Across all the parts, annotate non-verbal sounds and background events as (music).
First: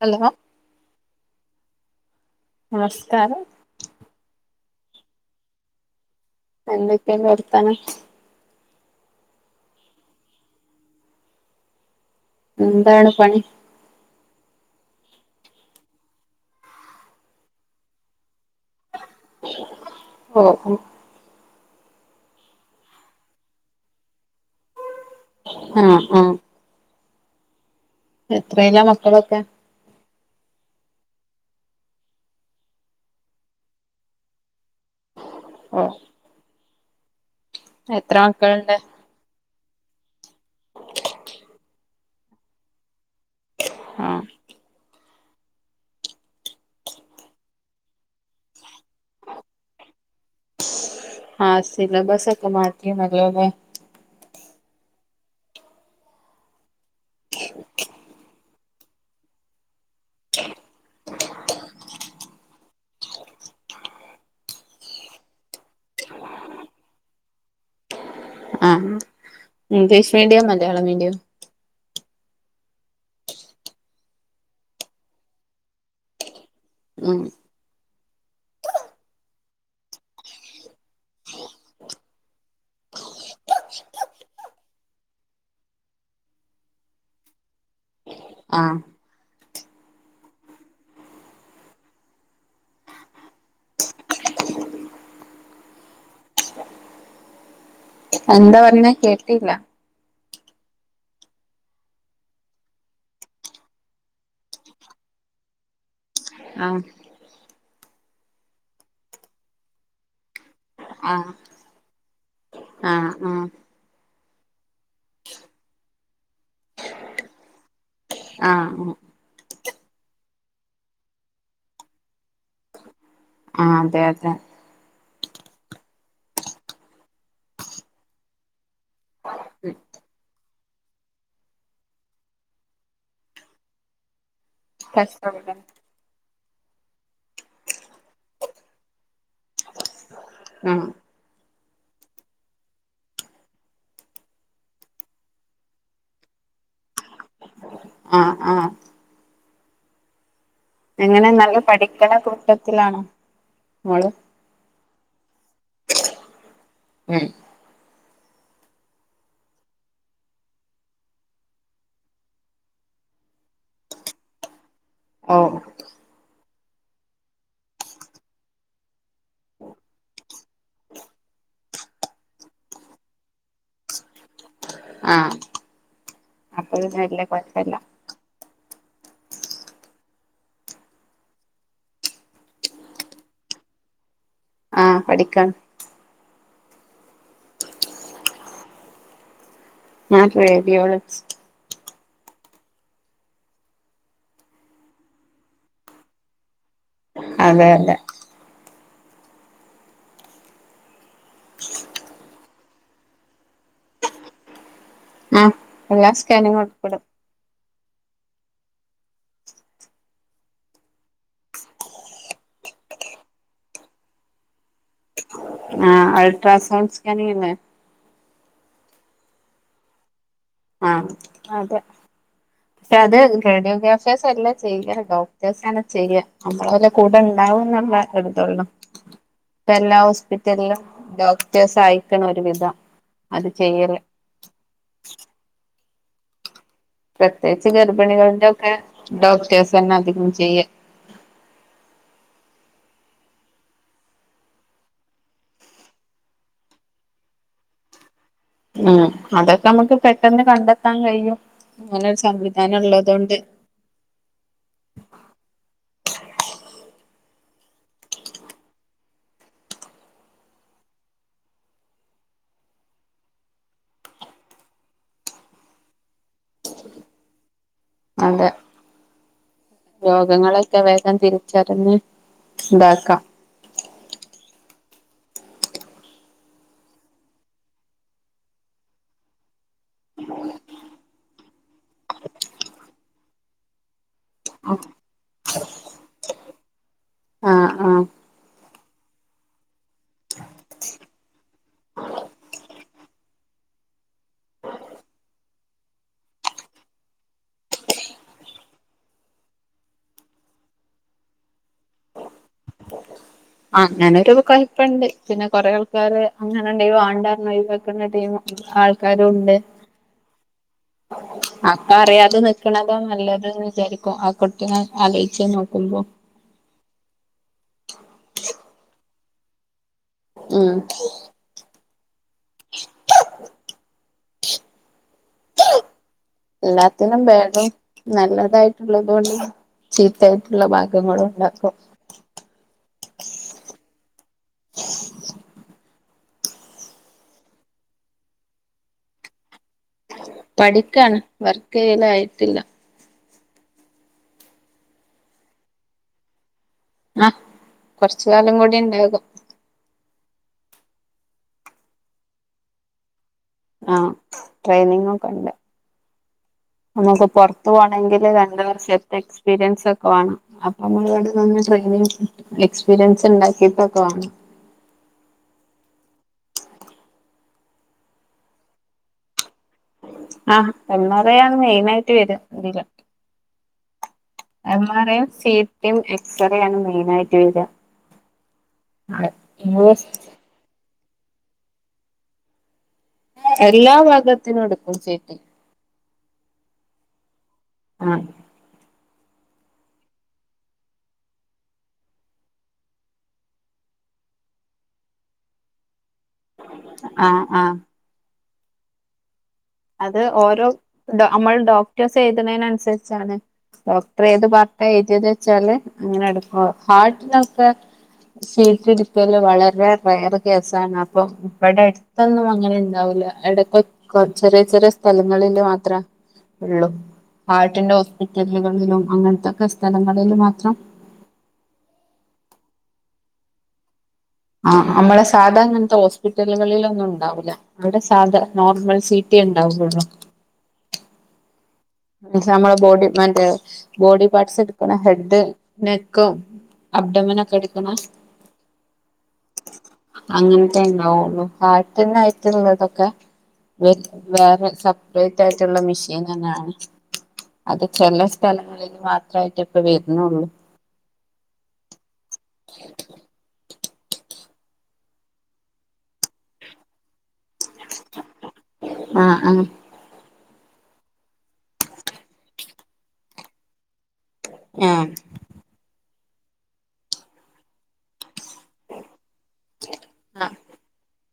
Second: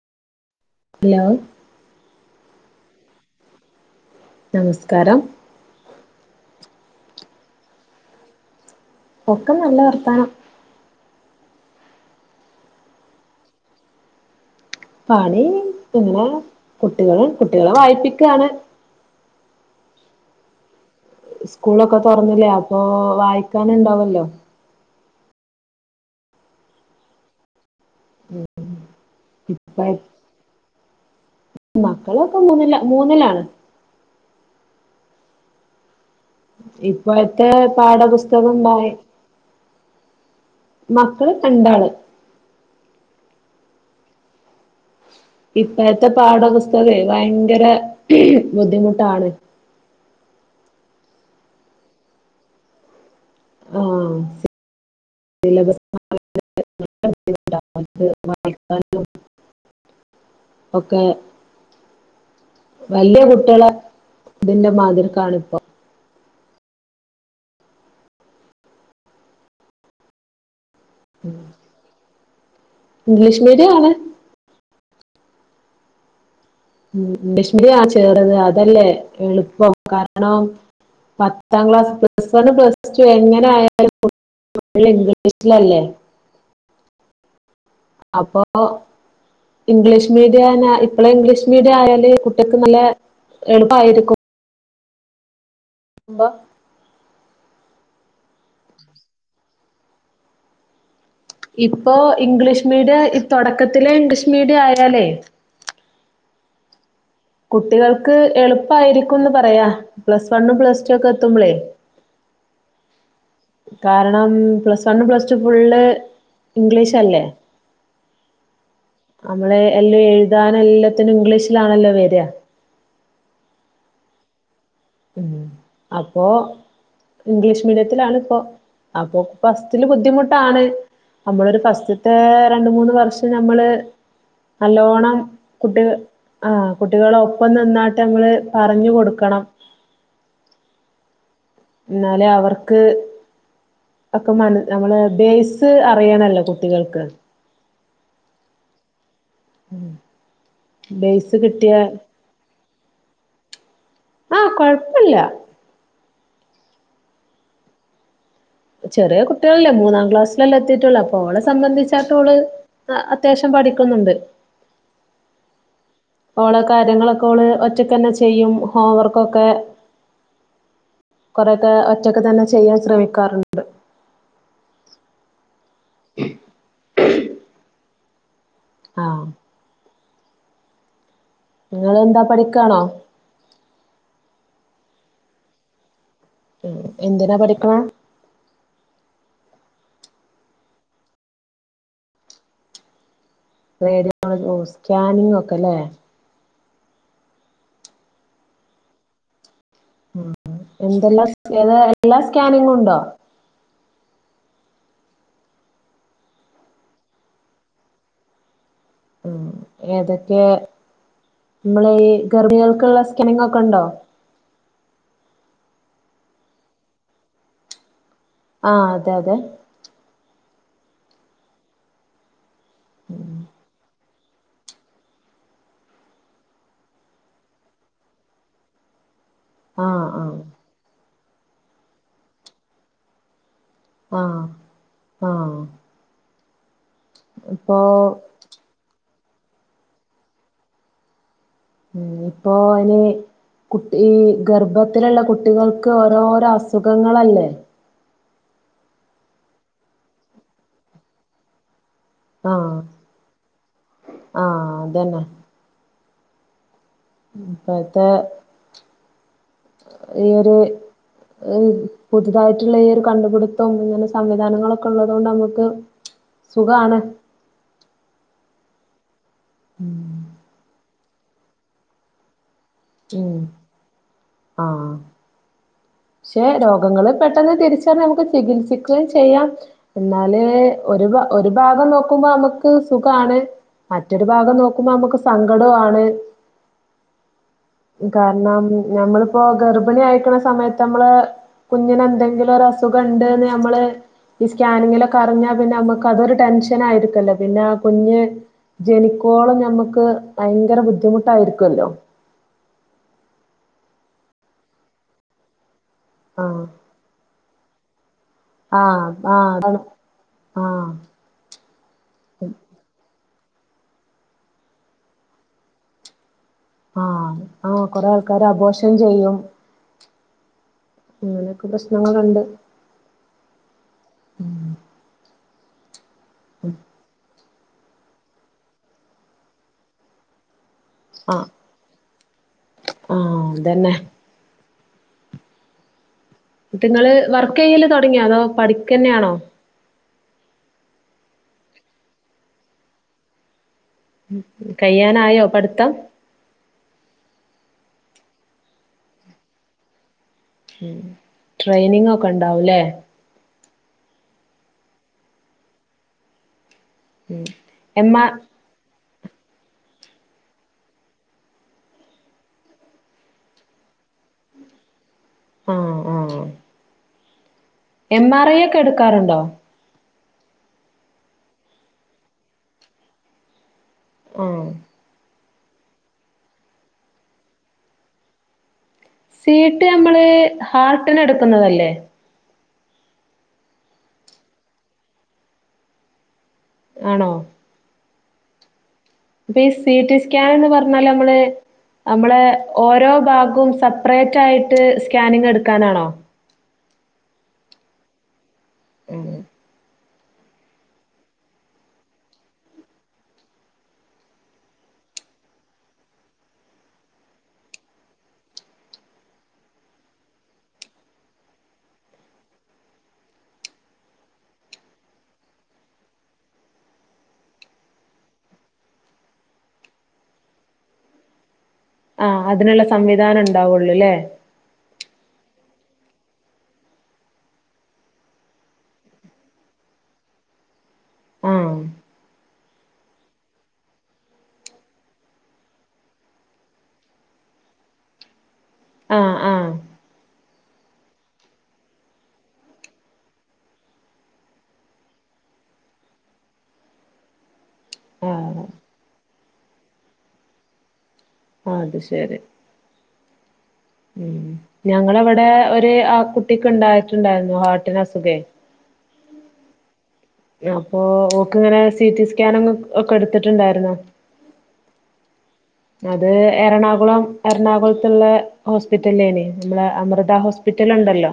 Hello hello നമസ്കാരം നമസ്കാരം എന്തൊക്കെണ്ട് വർത്താനം ഒക്കെ നല്ല വർത്താനം എന്താണ് പണി പണി ഇങ്ങനെ കുട്ടികളും കുട്ടികളെ വായിപ്പിക്കാണ് വക്കം സ്കൂളൊക്കെ തുറന്നില്ലേ അപ്പൊ വായിക്കാന ഉണ്ടാവല്ലോ ആഹ് ആഹ് എത്രയില്ല മക്കളൊക്കെ (inaudible) മക്കളൊക്കെ മൂന്നല്ല മൂന്നല്ലാണ് ഒഹ് ഇപ്പോഴത്തെ പാഠപുസ്തകം മക്കളുണ്ട് ഉണ്ടായി മക്കള് കണ്ടാള് ആഹ ഇപ്പോഴത്തെ പാഠപുസ്തകം ഭയങ്കര ബുദ്ധിമുട്ടാണ് ആസല്ല ബസക്കമാറ്റ മല്ലല്ല ആഹ സ (unintelligible) (inaudible) ഓക്ക വലിയ കുട്ടികളെ ഇതിന്റെ മാതിരി കാണ ഇപ്പോ ആം English medium Malayalam medium English medium ആണ് ഉ ഉം ലക്ഷ്മിയാ ചേറത് അതല്ലേ എളുപ്പം കാരണം പത്താം class plus one plus two എങ്ങനെ ആയാലും ഇംഗ്ലീഷിലല്ലേ അപ്പോ ആഹ് ഇംഗ്ലീഷ് മീഡിയ ഇപ്പളെ ഇംഗ്ലീഷ് മീഡിയം ആയാല് കുട്ടികക്ക് നല്ല എളുപ്പയിരിക്കും എമ്മ എന്താ പറഞ്ഞാ കേട്ടില്ല ഇപ്പോ ഇംഗ്ലീഷ് മീഡിയ ഈ തുടക്കത്തിലെ ഇംഗ്ലീഷ് മീഡിയ ആയാലേ ആഹ കുട്ടികൾക്ക് എളുപ്പായിരിക്കുംന്ന് പറയാ പ്ലസ് വണ്ണും പ്ലസ് ടു ഒക്കെ ആഹ എത്തുമ്പളേ ആഹ ആഹ. കാരണം plus one plus two full English അല്ലേ. ആഹ. നമ്മളെ എല്ലാം എഴുതാന എല്ലാത്തിനും ഇംഗ്ലീഷിലാണല്ലോ വരിക. ആ അതെ അതെ. ഉം അപ്പൊ ഇംഗ്ലീഷ് മീഡിയത്തിലാണ് ഇപ്പോൊ. അപ്പൊ ഫസ്റ്റില് ബുദ്ധിമുട്ടാണ്. നമ്മളൊരു ഫസ്റ്റത്തെ രണ്ട മൂന്ന് വർഷം നമ്മള് നല്ലോണം കഷ്ടപ്പെടാ കുട്ടിക ആ കുട്ടികള ഒപ്പം നന്നായിട്ട് ങ്ങള് പറഞ്ഞു കൊടുക്കണം. ആഹ എന്നാലെ അവർക്ക് ഒക്കെ മ നമ്മള് ബേസ് അറിയാനല്ലോ കുട്ടികൾക്ക്. ആ് ആഹ (inaudible) എങ്ങനെ ബേസ് നല്ല കിട്ടിയ പഠിക്കണ കൂട്ടത്തിലാണോ നമ്മോള് ആഹ കൊഴപ്പില്ല ഉം ചെറിയ കുട്ടികളല്ലേ മൂന്നാം ക്ലാസ്സിലല്ലാം എത്തിയിട്ടുള്ളൂ അപ്പൊ അവളെ സംബന്ധിച്ചാട്ടോള് ആ അത്യാവശ്യം പഠിക്കുന്നുണ്ട്. ഓ അവഓള് കാര്യങ്ങളൊക്കെ അവഓള് ഒറ്റക്ക് തന്നെ ചെയ്യും ഹോംവർക്കൊക്കെ കുറെേൊക്കെ ഒറ്റക്കെ തന്നെ ചെയ്യാൻ ശ്രമിക്കാറുണ്ട്. ആഹ അപ്പൊ നല്ല കുഴപ്പല്ല. ആഹ നിങ്ങ എന്താ പഠിക്കാണോ. ആഹ പഠിക്കൻ. എന്തിനാ പഠിക്കണ. ഞാൻ റേഡിയോളജിസ്റ്റ്. റേഡിയോളജി സ്കാനിങ്ങ ഒക്കെ അല്ലേ. അതെ അതെ ഉ എന്തെല്ലാം ഏ എല്ലാ സ്കാനിങ്ങും ഉണ്ടോ. ആഹ് എല്ലാ സ്കാനിങ്ങും ഉൾപ്പെടും. ഉ ഏതൊക്കെ നമ്മൾ ഈ ഗർഭികൾക്കുള്ള സ്കാനിങ്ങ ഒക്കെ ഉണ്ടോ. ആ അൾട്രാസൗണ്ട് സ്കാനിങ് അല്ലേ. ആ അതെ അതെ ആഹ അതെ പക്ഷെ അത് റേഡിയോ. ഡോക്ടേഴ്സ് എല്ലാം ചെയ്യട്ടൊ ഡോക്ടേഴ്സ് തന്നെ ചെയ്യുക നമ്മള വല കൂടെ ഉണ്ടാവും എന്ന ഒരിതള്ളൂ. (inaudible) ഇ എല്ലാ ആഹ് ആഹ് ഹോസ്പിറ്റലിലും ഡോക്ടേഴ്സ് ആയിക്കണ ഒരു വിധം അത് ചെയ്യല്. ആഹ ആഹ പ്രത്യേകിച്ച് ഗർഭിണികളുടെ ഒക്കെ ഡോക്ടേഴ്സ് തന്നെ അധികം ചെയ്യുക. ഇനിഇപ്പോ അയിന് കുട്ടി ഈ ഗർഭത്തിലുള്ള കുട്ടികൾക്ക് ഓരോരോ അസുഖങ്ങളല്ലേ. ഉം അതൊക്കെ നമ്മുക്ക് പെട്ടെന്ന് കണ്ടെത്താൻ കഴിയും അങ്ങനൊരു സംവിധാനം ഉള്ളതൊണ്ട്. ആഹ അതന്നെ ഇപ്പോഴത്തെ ഈ ഒരു പുതുതായിട്ടുള്ള ഈ ഒരു കണ്ടുപിടുത്തം ഇങ്ങനെ സംവിധാനങ്ങളൊക്കെ ഉള്ളത് കൊണ്ട് നമുക്ക് സുഖാണ് അതെ രോഗങ്ങള്യെക്കെ വേഗം തിരിച്ചറിഞ്ഞ് ഉണ്ട ഉം ആ പക്ഷെ രോഗങ്ങള് പെട്ടെന്ന് തിരിച്ചറിഞ്ഞ് നമുക്ക് ചികിത്സിക്കുകയും ചെയ്യാം എന്നാല് ഒരു ഒരു ഭാഗം നോക്കുമ്പോ അമക്ക് സുഖാണ് മറ്റൊരു ഭാഗം നോക്കുമ്പോ നമുക്ക് സങ്കട്വാണ് ആഹ് ആഹ് കാര്ണം ഞമ്മളിപ്പോ ഗർഭിണി അയിക്ക്ണ സമയത്ത് ഞമ്മള് കുഞ്ഞിന് എന്തെങ്കിലും ഒരു അസുഖ ഇണ്ട്ന്ന് ഞമ്മള് ഈ സ്കാനിങ്ങിലൊക്കെ അറിഞ്ഞാ പിന്നെ അമ്മക്ക് അതൊരു ടെൻഷൻ ആയിരിക്കൊല്ലോ പിന്നെ കുഞ്ഞ് ജനിക്കോളം ഞമ്മക്ക് ഭയങ്കര ബുദ്ധിമുട്ടായിരിക്കൊല്ലോ. അങ്ങനൊരു കൊഴപ്പണ്ട്. പിന്നെ കൊറെ ആൾക്കാര് ആഹ് അങ്ങനെണ്ടെ വാണ്ടാറ്ന്ന് ഒഴിവാക്ക്ണ ടീമ് ആഹ് ആൾക്കാരു ആഹ് ഉണ്ട് അതാണ് ആഹ് ആപ്പ അറിയാതെ നിക്ക്ണതാ നല്ലത് ന്ന് വിചാരിക്കും. ആ കുട്ടിനെ ആലോയ്ച്ച് നോക്കുമ്പോ. ആഹ് ആഹ് കൊറേ ആൾക്കാര് അബോർഷൻ ചെയ്യും ഉം ഇങ്ങനെയൊക്കെ പ്രശ്നങ്ങളുണ്ട് എല്ലാത്തിനും വേഗം നല്ലതായിട്ടുള്ളതുണ്ട് ചീത്തായിട്ടുള്ള ഭാഗ ങ്ങളു ആഹ് ഉണ്ടാക്കും ആഹ് അതെന്നെ (inaudible) ഇപ്പിങ്ങള് വർക്ക് ചെയ്യല് തൊടങ്ങ്യാെ അതോ പഠിക്കെന്നേണോ പഠിക്കാണ് വർക്ക് ചെയ്യല് ആയിട്ടില്ല കയ്യാനായോ പഠ്ത്തം ആഹ് കൊറച്ച്കാലം കൂടി ഉണ്ടാകും ഉം ട്രെയിനിങ്ങൊക്കെ ഉണ്ടാവൂലെ ആഹ് ട്രെയിനിങ്ങൊക്കെ ഉണ്ട് നമുക്ക് ഉം പൊറ്ത്ത് എം പോവണങ്കില് ആർ രണ്ട് വർഷ എക്സ്പീരിയൻസ് ഒക്കെ വാണം. അപ്പൊ (unintelligible) ഇവിടെ നിന്ന് ട്രെയിനി എക്സ്പീരിയൻസ് ഇണ്ടാക്കിട്ടൊക്കവാണം ആഹ് ആഹ് എം ആർ ഐ ഒക്കെ എടുക്കാറുണ്ടോ ആഹ് എം ആർ ഐ ആണ് മെയിനായിട്ട് വെര ഇതില് ആഹ് M R M, C T, x-ray ആണ് മെയിൻ ആയിട്ട് വെര സീട്ടി അമ്മള് ഹാർട്ടിന് എടുക്കുന്നതല്ലേ എല്ലാ ഭഗത്തിനും എടുക്കും സി റ്റി ആണോ ആഹ് ഇപ ഈ സി ടി സ്കാൻ എന്ന് പറഞ്ഞാല് നമ്മള് നമ്മളെ ഓരോ ഭാഗവും സെപ്പറേറ്റ് ആയിട്ട് സ്കാനിങ് എടുക്കാനാണോ ആഹ് ആഹ് ഉം അത് ഓരോ ഡോ അമ്മൾ ഡോക്ടേഴ്സ് എഴുതുണേന് അനുസരിച്ചാണ് ഡോക്ടർ ഏത് പാർട്ട എഴുതിയത് വെച്ചാല് അങ്ങനെ എടുക്കു ഹാട്ട്നൊക്കെ സി ട്ടി ഇട്ക്കല് വളരെ റെയറ് കേസാണ് അപ്പൊ ഇവടെ ടൊന്നും അങ്ങനെ ഉണ്ടാവൂല്ല എടകൊ ചെറിയ ചെറിയ സ്ഥലങ്ങളില് മാത്രാ ഇള്ളു ഹാർട്ടിന്റെ ഹോസ്പിറ്റലുകളിലും അങ്ങനത്തക്കെ സ്ഥലങ്ങളിലും മാത്രം ആഹ് അതിനുള്ള സംവിധാനം ഇണ്ടാവൊള്ളൂ ല്ലേ ആഹ് അമ്മള സാധാ ഇങ്ങൻത്തെ ഹോസ്പിറ്റലുകളിലൊന്നും ഉണ്ടാവുല്ല. അവിടെ സാധ നോർമൽ സീ റ്റി യെ ഇണ്ടാവുള്ളൂ ആഹ് ന്ന് വെച്ച നമ്മടെ ബോഡിമന്റെ ബോഡി പാർട്സ് എടുക്കണ ഹെഡ് നെക്കും അബ്ടമനൊക്ക എടുക്കണ ആഹ് ആഹ് അങ്ങനത്തെ ഇണ്ടാവുള്ളു ഹാർട്ടനായിട്ടുള്ളതൊക്കെ വേ വേറെ സെപ്പറേറ്റ് ആയിട്ടുള്ള മിഷീൻ തന്നാണ് അത് ചെല ആഹ് സ്ഥലങ്ങളിൽ മാത്രായിട്ട് ഇപ്പ വരുണുള്ളൂ ആഹ് അത്ശരി ഉം ഞങ്ങളവിടെ ഒരു ആഹ് കുട്ടിക്ക് ഉണ്ടായിട്ടുണ്ടായിരുന്നു ഹാർട്ടിന് അസുഖേ ആഹ് ആഹ് അപ്പൊ ഓക്ക് ഇങ്ങനെ സി റ്റി സ്കാനിങ് ഒക്കെ എടുത്തിട്ടുണ്ടാരുന്നോ ആഹ് അത് എറണാകുളം എറണാകുളത്തുള്ള ഹോസ്പിറ്റലേന് നമ്മള അമൃത ഹോസ്പിറ്റല് ഉണ്ടല്ലോ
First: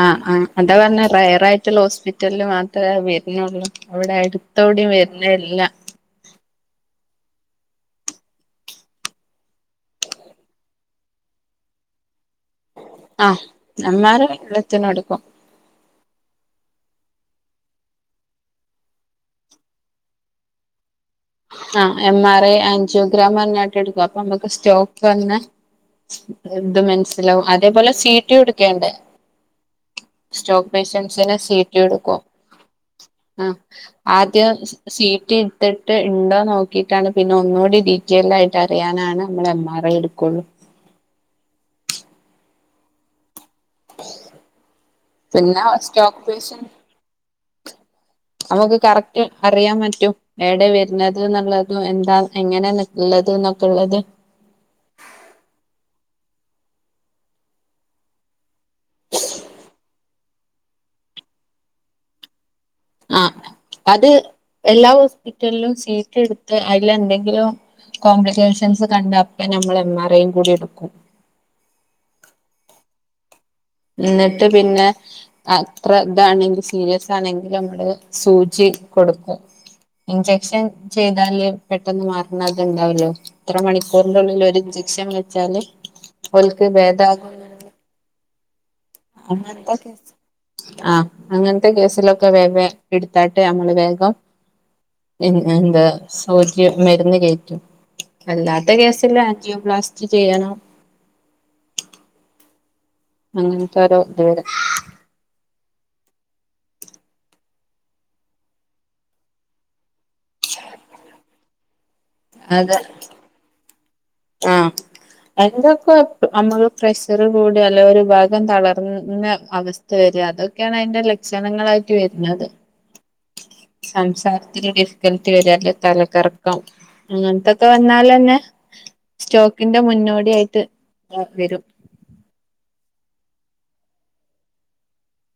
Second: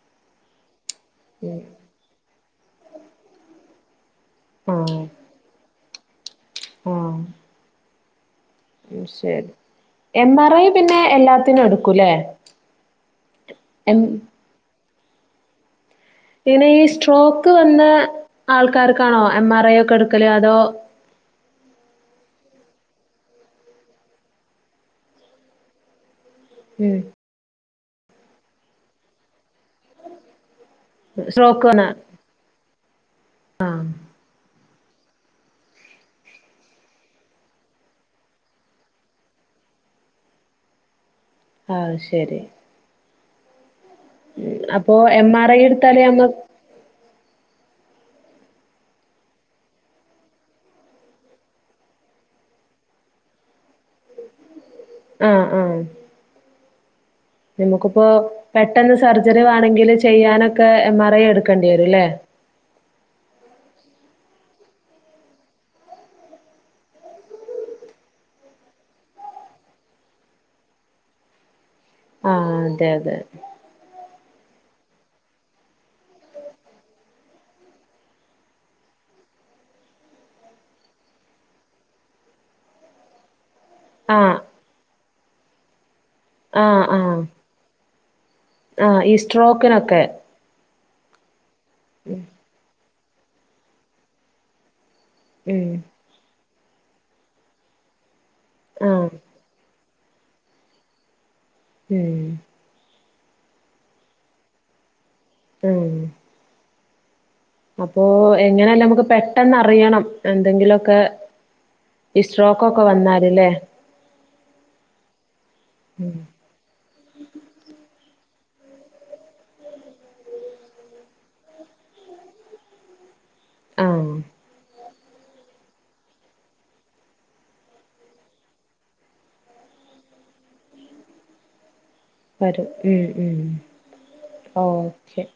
ആഹ് ആഹ് അതാ പറഞ്ഞ റെയർ ഉം. ആയിട്ടുള്ള ഹോസ്പി റ്റല് മാത്ര വരുണുള്ളൂ അവിടെ അടുത്തെവിടേം ആഹ് വരുന്നില്ല ആഹ് ഉം ശരി എം ആർ ഐ പിന്നെ എല്ലാത്തിനും എടുക്കൂല്ലേ ആഹ് എം ആർ ഐ എല്ലത്തിനും എടുക്കും പിന്നെ ഈ സ്ട്രോക്ക് വന്ന ആൾക്കാർക്കാണോ എം ആർ ഐ ഒക്കെ എടുക്കല് അതോ ആഹ് എം ആർ ഐ ആഞ്ചിയോഗ്രാം പറഞ്ഞിട്ട് എടുക്കും അപ്പൊ നമ്മുക്ക് സ്റ്റോക്ക് വന്ന സ്പ്രെഡ് ഉം മനസ്സിലാവും അതേപോലെ സീ റ്റി എടുക്കേണ്ട് സ്ട്രോക്ക് പേഷ്യൻസിന് സീ സ്ട്രോക്ക് റ്റി വന്ന എടുക്കും ആഹ് ആദ്യ സീ റ്റി ഇട്ട ട്ട് ഇണ്ടോ നോക്കിട്ടാണ് പിന്നെ ഒന്നുകൂടി ഡീറ്റെയിൽഡായിട്ട് അറിയാനാണ് നമ്മൾ എം ആർ ഐ എടുക്കുള്ളൂ അത്ശരി ഉം അപ്പോ എം ആർ ഐ പിന്നെ എടുത്താലേ സ്റ്റോക്ക് നമ്മ നമ്മക്ക് കറക്റ്റ് അറിയാൻ പറ്റും ഏടെ വര്ന്നത്ന്നുള്ളതു എന്താ എങ്ങനെള്ളത് എന്നൊക്കെള്ളത്. ആഹ് ആഹ്. നമുക്കിപ്പോ പെട്ടെന്ന് സർജറി വേണങ്കില് ചെയ്യാനൊക്കെ എം ആർ ഐ എടുക്കേണ്ടി വരുംല്ലേ? ആഹ് അത് എല്ലാ ഹോസ്പിറ്റൽലും സീറ്റി എടുത്ത് അതിൽ എന്തെങ്കിലും. കോംപ്ലിക്കേഷൻസ് കണ്ട അപ്പ നമ്മൾ എം ആർ ഐയും കൂടി എടുക്കും. ആഹ് അതെ അതെ. ഇന്നിട്ട് പിന്നെ. അത്ര ഇതാണെങ്കി സീരിയസ് ആണെങ്കിൽ നമ്മള് സൂജി കൊടുക്കും ഇൻജക്ഷൻ ചെയ്താല് പെട്ടെന്ന് മാർണത് ഇണ്ടാവല്ലോ ഇത്ര മണി. ആഹ് ക്ക്റിനുള്ളിൽ ഒര്ഞ്ചക്ഷൻ വെച്ചാല് ഓൽക്ക് ആഹ് ഭേദാ ആഹ് ആഹ് ഈ അങ്ങൻത്തൊക്കെ സ്ട്രോക്കിനൊക്കെ ആഹ് അങ്ങൻത്തെ കേസിലൊക്കെ വേംവേ. ഇട്ത്താട്ട് അമ്മള് വേഗം എൻ ഉം എന്താ ഓർക് മരുന്ന് കേറ്റും അല്ലാത്ത ആഹ് കേസ്ൽ ആൻജിയോപ്ലാസ്റ്റി ചെയ്യണം. ഉം. അങ്ങൻത്തോരെ ഇത് വരാ. ഉം. അപ്പൊ എങ്ങനെയാലും നമുക്ക് പെട്ടെന്ന് അറിയണം എന്തെങ്കിലുംക്കെ. ഈ അതെ സ്ട്രോക്കൊക്കെ വന്നാൽല്ലേ? ആഹ് അയ്ന്റൊക്കെ ഉം നമ്മള്. പ്രഷർ കൂടാ അല്ലെ ഒരു ഭാഗം തളർന്ന അവസ്ഥ വരിക അതൊക്കെയാണ് അയ്ന്റെ ല ക്ഷണങ്ങളായിട്ട് വരുന്നത് ആഹ് സംസാരത്തിൽ. ൽറ്റ് വരാ തലക്കറക്കം അങ്ങനത്തൊക്കെ വന്നാലന്നെ. സ്റ്റോക്കിന്റെ മുന്നോടിയായിട്ട് ഹ് വരും വരും ഉം ഉംഓക്കെ